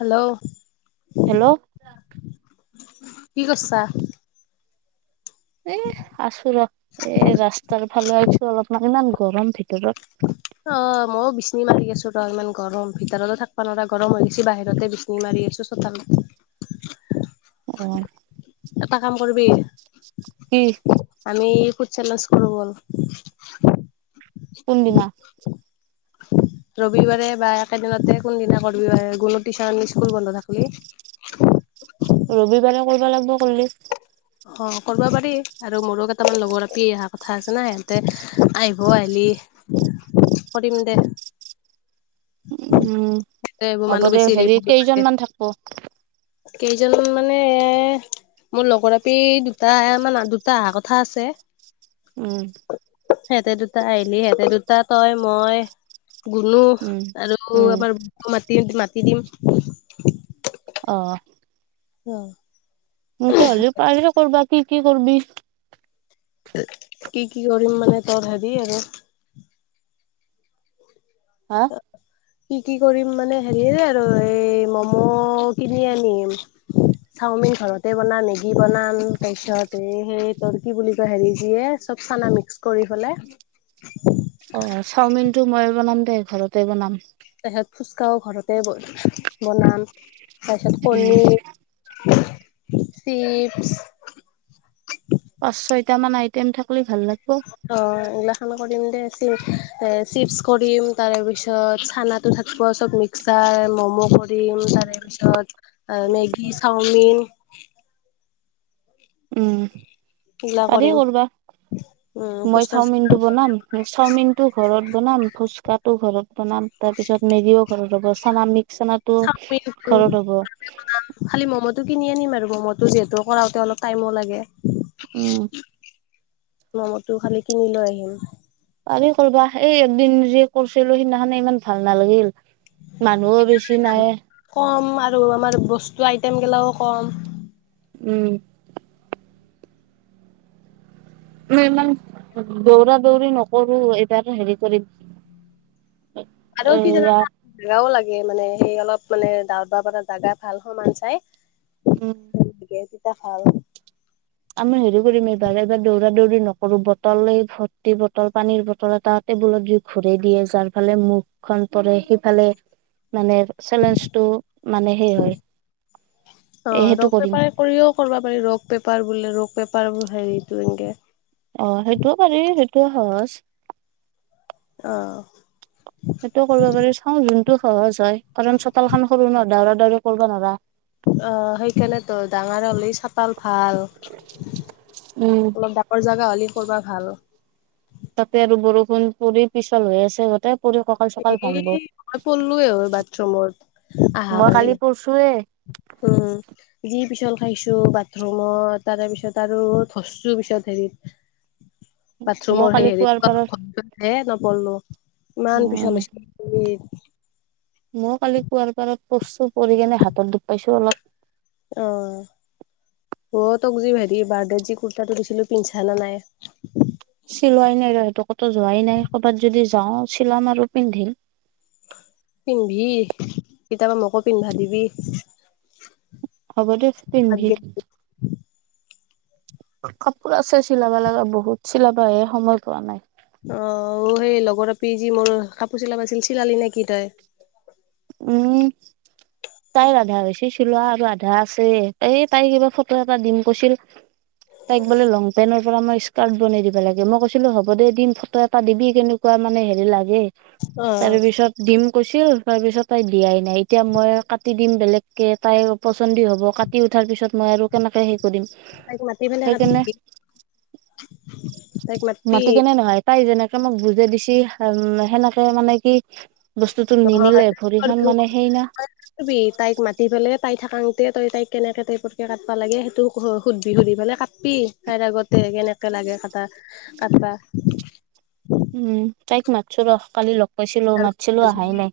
Hello hello কি কৰছা? এ আছো ৰ, এ ৰাস্তাৰ ফালে আহিছো অলপমান ইমান গৰম ভি অ মই বিচনি মাৰি আছো ৰ ইমান গৰম ভিতৰতো থাকব নোৱাৰা গৰম হৈ গৈছি বাহিৰতে বিচনি মাৰি আছো চোতাল অ। এটা কাম কৰিবি? কি? আমি ফুড চেলেঞ্জ কৰোঁ বল। কোনদিনা? ৰবিবাৰে বা একেদিনতে কোনদিনা কৰিব গুনু টিউচন, স্কুল বন্ধ থাকে। ৰবিবাৰে কৰিব লাগিব কৰিলে। অ'! কৰিব পাৰি আৰু মোৰো কেইটামান লগৰ আপি অহা কথা আছে না। সিহঁতে আহিব আহিলি কৰিম দে। উম, এ এইবোৰ মানুহ হ'ব দে। বেছি হলি হেৰি ভাল নালাগে। কেইজনমান থাকোঁ। কেইজন মানে, মোৰ লগৰ আপি দুটামান, দুটা অহা কথা আছে। উম! সিহঁতে দুটা আহিলি সিহঁতে দুটা তই, মই গুনু উম আৰু উম আমাৰ বকু মা মাতি দিম। অ'! অ'! এনকে হ'লেও পাৰিলোঁ কৰবাত। কি কি কৰবি? কি কি কৰিম মানে, তোৰ হেৰি আৰু হা? কি কি কৰিম মানে, হেৰিৰে আৰু এই ম'ম' কিনি আনিম, চাওমিন ঘৰতে বনাম, মেগি বনাম তাৰপিছত এই সেই তুৰ্কি বুলি কয় হেৰিয়ে চব চানা মিক্স কৰি পিলে অ চাওমিনটো মই বনাম ঘৰতে বনাম। তাৰপিছত ফুচকাও ঘৰতে বনাম। তাৰপিছত উম কণী চিপছ পাঁচ, ছয়টা মান আইটেম থাকিলে অ'! ওলা। [unintelligible] চিপছ কৰিম তাৰে পিছত চানাটো থাকিব, চব মিক্সাৰ, ম'ম' কৰিম। তাৰে পিছত, মেগী, চাওমিন উম এইগিলা পাৰি কৰিম কৰিব। উম মই ফুচকা চাওমিনটো বনাম, চাওমিনটো ঘৰত বনাম ফুচকাতো ঘৰত বনাম, তাৰপিছত মেগীও ঘৰত হ'ব চানামিক চানাটো চাওমিনটো ঘৰত হ'ব। খালি ম'ম'টো কিনি আনিম আৰু। ম'ম'টো যিহেতু কৰাওঁতে অলপ টাইমো লাগে। উম [unintelligible] ম'ম'টো খালি কিনি লৈ আহিম। পাৰি কৰিবা। এই একদিন যে কৰিছিলোঁ সেই দিনাখনে ইমান ভাল নালাগিল। মানুহো বেছি নাই। কম আৰু আমাৰ বস্তু আইটেম গিলাও কম। উম! মই ইমান দৌৰা, দৌৰি নকৰোঁ। এটা, এটা হেৰি কৰি। আৰু কি জানা এয়া না মিলাব লাগ- হে মানে সেই অলপ মানে দাউতটা যাতে জাগা ভাল সমান চাই। উম। কেইজোপা খাল। আমি হেৰি কৰিম এইবাৰ এবাৰ দৌৰা দৌৰি নকৰো বটল এই ভৰ্তি বটল পানীৰ বটল এটা টেবুলত ঘূৰি দিয়ে যাৰ ফালে মুখখন পৰে সিফালে মানে চেলেঞ্জটো। মানে সেই হয় অ এ সেইটো ৰস কৰিম পেপাৰ কৰিও কৰিবা পাৰি ৰক পেপাৰ বোলে ৰ- পেপাৰবোৰ হেৰিটো এংকে। তো সহচ। অহ। সেইটো কৰিব পাৰি চাওঁ যোন। টো সহজ হয়। কাৰণ চোতালখন সৰু ন ডাওৰা। দৌৰা কৰবা নোৰা। হাতপাল। ভাল উম অলপ ডাঙৰ জোগা হ'লে কৰবা ভাল। তাতে আৰু বৰষুণ পৰি পিছল হৈ আছে গতে। এ মই পলো বাথৰুমত আহা মই পালি কালি পৰছোৱে উম যি পিছল। খাইছো বাথৰুমত তাৰ পিছত আৰু ধচছো পিছত হেৰিত। মই বাথৰুমৰ কালি কুৱাৰ পাৰত হেৰিে নপঢলো ইমান। পিছাল হৈছে যি মইও কালি কুৱাৰ পাৰত। পৰচু পৰি কিনে হাতত দুব পাইছো অলপ। অ ম তোক যি ভাইট বাৰ্থডত যি কুুৰ্তাটো দিছিলো পিন্ছা না নাই। চিলোৱাই নাই ৰ সেইটো ক'তো যোৱাই নাই ক'বাত যদি যাওঁ ছিলাম আৰু পিন্ধিম। পিন্ধি কেতিয়াবা মকো পিন্ধা দিবি। হ'ব দিয়ক পিন্ধিবি। কাপোৰ আছে চিলাবা লগা বহুত চিলাবা হে সময় পোৱা নাই। অ সেই লগৰপি যি মোৰ কাপোৰ চিলাব আছিল চিলালি নে কি তই? উম তাইৰ আধা হৈছে চিলোৱা আৰু আধা আছে এই তাইক এইিবাৰ ফটো এটা দিম কৈছিল তাইক বোলে লং পেণ্টৰ পৰা মই স্কাৰ্ট বনাই দিবা লাগে মই কৈছিলো হ'ব দে দিম ফটো এটা দিবি কেনেকুৱা মানে হেৰি লাগে। অ', তাৰ পিছত দিম। কৈছিল তাৰপিছত তাই দিয়াই নাই এতিয়া মই কাটি দিম বেলেগকৈ তাই পচন্দই হ'ব কাটি উঠাৰ পিছত মই আৰু কেনেকৈ হেৰি কৰিম। তাইক মাতি বিনে সেইকাৰণে কাটবি তাইক মাতি। কে মোক বুজে দিছি হ সেনেকে মানে কি? বস্তুতো নিমিলে। নহয় ভৰিখন মানে সেই না তাইক মাতি পেলাই তাই থাকংতে তই তাইক কেনেকে টাইপৰকে কাটিবা লাগে সেইটো সুধবি সুধি পেলাই কাটি তাইৰ আগতে কেনেকে লাগে কটা কাটবা উম তাইক মাছ ৰ কালি লগ পাইছিলো মাতছিলো আহাই নাই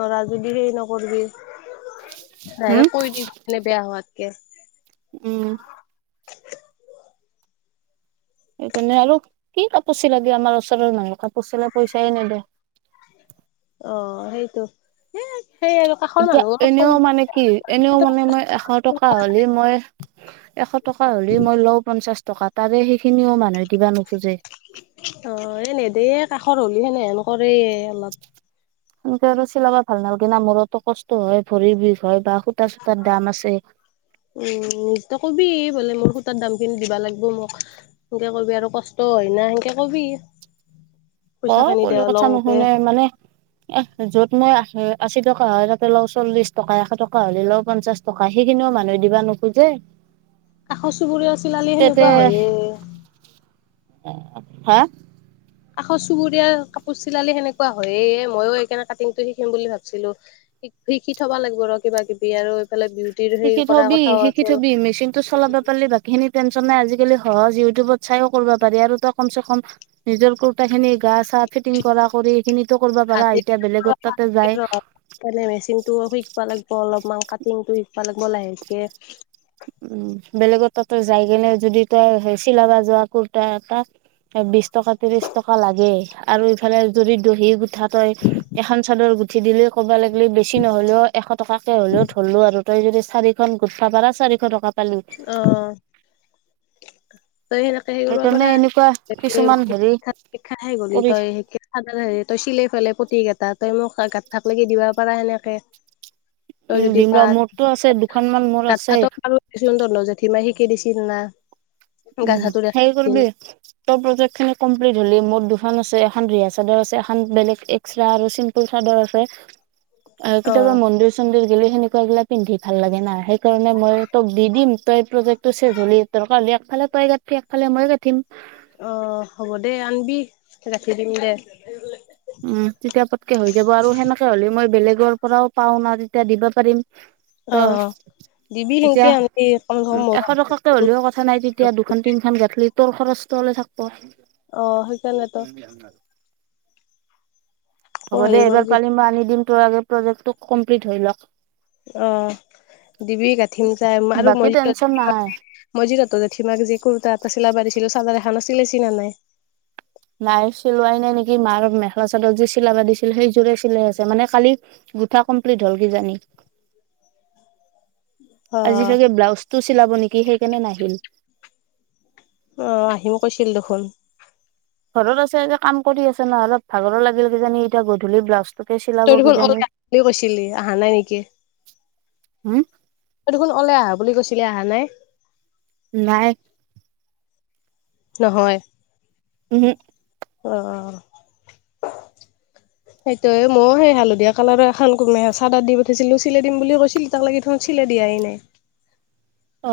নোৱাৰা যদি সেই নকৰিবি হম দাইক কৈ দিলে বেয়া হোৱাত য়েছ উম সেইকাৰণে আৰু কি কাপোৰ চিলা দিয়ে আমাৰ ওচৰৰ মানুহ কাপোৰ চিলাই পইচাই নিদে অঁ সেইটো সেই আৰু কাষৰ এতিয়া মানুহ অলপ কম এনেও মানে কি এনেও মানে মই এশ টকা হ'লে মই এশত টকা হ'লে মই লওঁ পঞ্চাশ টকা তাৰে সেইখিনিও মানুহে দিবা নোখোজে অঁ এনে দে কাষৰ হলি সেনে হেন কৰে অলপ সেনেকে আৰু চিলাব ভাল নালাগে না মূৰতো কষ্ট হয় ভৰি বিষ হয় বা সূতা চূতাৰ দাম আছে উম ত কবি বোলে মোৰ সুধ তাত দামখিনি দিবা লাগিব মোক সেনকে কবি আৰু কষ্ট হয় না সেনেকে কবি পইচা অঁ খিনি দে কলো কথা লওঁতে নুশুনে মানে এ যত মই আহ আশী টকা হয় তাতে ল চল্লিশ টকা এশ টকা হ'লে লও পঞ্চাশ টকা সেইখিনিও মানুহে দিবা নোখোজে কাষৰ চুবুৰীয়া ছোৱালীৰ সেনেকুৱা হয়য়ে হাঁ আকৌ চুবুৰীয়া কাপোৰ চিলালি সেনেকুৱা হয় ময়ো সেইকাৰণে কাটিংটো শিকিম বুলি ভাবছিলো শিকি থবা লাগিব ৰ কিবা কিবি আৰু এইফালে বিউটিৰ সেই শিকি কৰা থবি কথাও শিকি আছিল থবি মেচিন টো চলাবা পালি বাকী খিনি টেনচনাই আজিকালি সহজ ইউটিউবত চাইও কৰিব পাৰি আৰু ত কম চে কম নিজৰ খিনি গা চা ফিটিং কৰা কৰি এই খিনি কৰিবা পাৰা হাতে এতিয়া বেলেগত তাতে যায়। মেচিনটো শিকবা লাগিব অলপমান কাটিংটো সফালিব লাহেকে উম বেলেগ ত তই যাই কেনে যদি তই চিলাবা যোৱা কুুৰ্তা এ তটা বিশ টকা ত্ৰিশ টকা লাগে আৰু ইফালে যদি দহি পিঠা তই এখন চাদৰ গুঠি দিলে ক'বা লাগিলে বেছি নহলেও এশ টকাকে হ'লেও ধলো আৰু তই যদি চাৰিখন গুঠা পাৰা চাৰিখন টকা। আহ তই সেনেকে সেই কৰিব সেইকাৰণে পৰা এনেকুৱা কিছুমান হেৰি শাে গলি কৰি তই তই চিলাই ফলে প্ৰতিক কেইটাত। তই মোক গাত থাক লকি দিবা পাৰা সেনেকে। তই উম যদি দিম পা ৰ মোৰটো আছে দুখন মান মোৰ আছে। চোন ধৰণ জেঠি মাহ শিকে দিছিল না উম গাঁতফাটো দেখাই হেৰি দিছিল কৰিবি তোৰ প্ৰজেক্ট খিনি কমপ্লিট হলি মোৰ দুখ খন আছে এখন ৰিহা চাদৰ আছে এখন বেলেগ এক্সট্ৰা আৰু চিম্পুল চাদৰ আছে। আৰু অ কেতিয়াবা মন্দিৰ-চন্দিৰ গেলে সেনেকুৱা বিলাক পিন্ধি ভাল লাগে না সেইকাৰণে মই তোক দি দিম। তই প্ৰজেক্টটো চেচ হ'ল দৰকাৰ হলে ত এফালে তই গঠিবি, একফালে মই গাঠিম। অ হ'ব দে। আনবি গাঁঠি দিম দে। উম, তেতিয়া ৰ পৰাও পাও না তেতিয়া দিব পাৰিম। অ ত দিবি এতিয়া সেনকে আনবি কম চে কম উ মোৰো এশ হাতত টকাকে হ'লেও কথা নাই। তেতিয়া দুখন তিনখন গাঠলি তৰ খৰচটো অলে থাকব'। অ সেই কাৰণে ত। হ'ব দে। এইবাৰ কৰিবি পালে মই আনি দিম। তোৰ আৰু প্ৰজেক্টো কমপ্লিট হৈ লওক। অ দিবি গাঁঠিম যাই আৰু বাকী মই যি টেনচন গাথিম [unintelligible] নাই গাঠিম আৰু মই যে তহঁতৰ জেঠিমাক যে কুৰ্তা এটা চিলাবা দিছিলো চাদৰ এখন আছিল চিলে ছি নে নাই? নাই চিলোৱাই নাই নেকি। মাৰ মেখেলা চাদৰ যে চিলাবা দিছিল সেইযোৰে চিলাই আছে। মানে কালি গোঠা কমপ্লিট হল কিজানি। অ আজি চাগে ব্লাউজ টো চিলাব নেকি সেইকাৰণে নাহিল। অ আহিম কৈছিল দেখোন। ঘৰত আছে এ যে কাম কৰি আছে নহলি, অলপ ভাগৰ লাগিল কিজানি এতিয়া গধূলি ব্লাউজ [unintelligible] অল বুলি কৈছিলি আহা নাই নেকি? হুম? ওলাই আহা বুলি কৈছিলি? আহা নাই? নাই। নহয়। উম। অ সেইটোয়ে। ময়ো সেই হালধীয়া কালাৰৰ এখন চাদাৰ দি পঠাইছিলো। চিলাই দিম বুলি কৈছিল। এতিয়া লৈকে দেখোন চিলাই দিয়াই নাই। অ।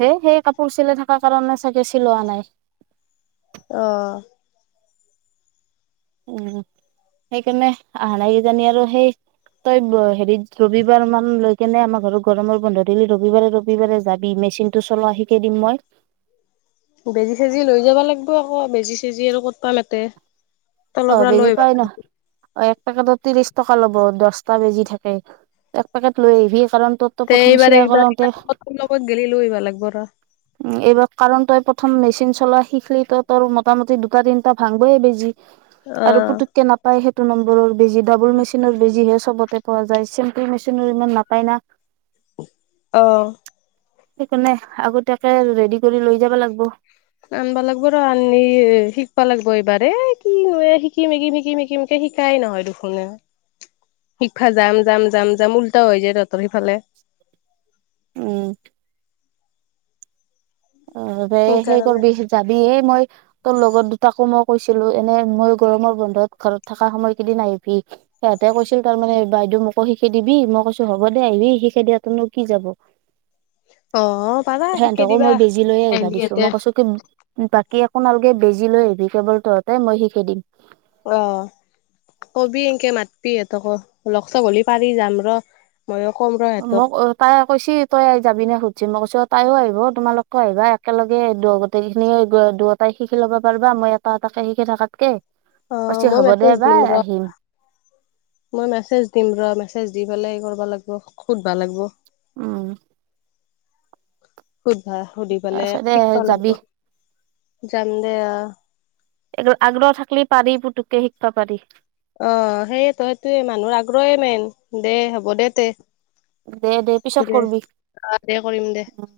হে সেই কাপোৰ চিলাই থাকা কাৰণে চাগে চিলোৱা হোৱা নাই। আহ উম, সেইকাৰণে আহা নাই কিজানি আৰু সেই তই হেৰিত ৰবিবাৰ মান লৈ এনে আমাৰ ঘৰত গৰমৰ বন্ধ দিলি ৰবিবাৰে ৰবিবাৰে যাবি। মেচিন টো চলোৱা শিকেই দিম মই। বেজি-চেজি লৈ যাব লাগিব। আকৌ বেজি-চেজি আৰু কত পাম এতে? অ বেজি পায় নহয়? অ এক পেকেটত ত্ৰিশ টকা ল'ব। দছটা বেজি থাকে। এক পেকেট লৈ আহিবি কাৰণ তোৰতো তে প্ৰথম এইবাৰ চিলাই কৰাওঁতে একবাৰত লগত গেলি লৈ আইব লাগব ৰ। উম এইবাৰ কাৰণ তই প্ৰথম মেচিন চলোৱা শিকিলি তই তোৰ মোটামুটি দুটা তিনটা ভাংবয়ে বেজি। আৰু অ', পুতুককে নাপায় সেই নম্বৰ। বেজি ডাবল মেচিনত বেজি হে চবতে। পোৱা যায় চেম্পুল মেচিনো ইমান নাপায় না। অহ সেইকাৰণে আগ তাকে ৰেডি কৰি লৈ যাব লাগিব। আনবা লাগিব ৰ আননি শিকবা লাগিব এইবাৰ কিন শিকিম শিকিম শিকিম শিকিম শিকাই নহয় দেখুনে শিকবা যাম যাম যাম যাম উল্টা হৈ যায় ৰ। উম। অ সেই সেইকাৰণে কৰিবি যাবি এই মই তোৰ লগত দুটাকো মোক। কৈছিলো এনে মই গৰমৰ বন্ধত ঘৰত থকা সময় কেইদিন আহিবি সিহঁতে কৈছিল তাৰমানে বাইদেউ মোকো শিকি দিবি মই কৈছো হ'ব দে আহিবি শিকাই দিয়াতনো কি যাব। অ পাবা শিকাই দিবা। আ লৈয়ে আহিবা দিছো দে মই কৈছো কি বা। কি একোনালগে বেজী লৈআহিবি কেৱল তহঁতে মই শিকি দিম। অ সি সহঁতক লক চক হলি পাৰি যাম ৰ। ময়ো ক'ম ৰ সিহঁতক মোক তাই কৈছি তই যাবি নে সুধি। য মই কৈছো তাইও আহিব তোমালোককও আহিবা একেলগে দু গোটেইখিনি দুইটাই শিকি ল'ব পাৰিবা মই এটা এটাকে শিকি থাকাতকে। অ কৈছে মই হ'ব দে মেচেজ বা দিম ৰ আহিম মেচেজ দিম মেচেজ দিম। বলেগ কৰিবা লাগিব সুধবা লাগিব। ওম। সুধবা সুধি পালে তাৰপিছতে শিক ব লাগব যাবি যাম দে পাৰী পুটুকে শিকবা পাৰী। অ সেইয় ত সেইটোয়ে মানুহৰ আগ্ৰহে মেইন দে হ'ব দে তে দে দে পিছত কৰবি অ দে কৰিম দে উ।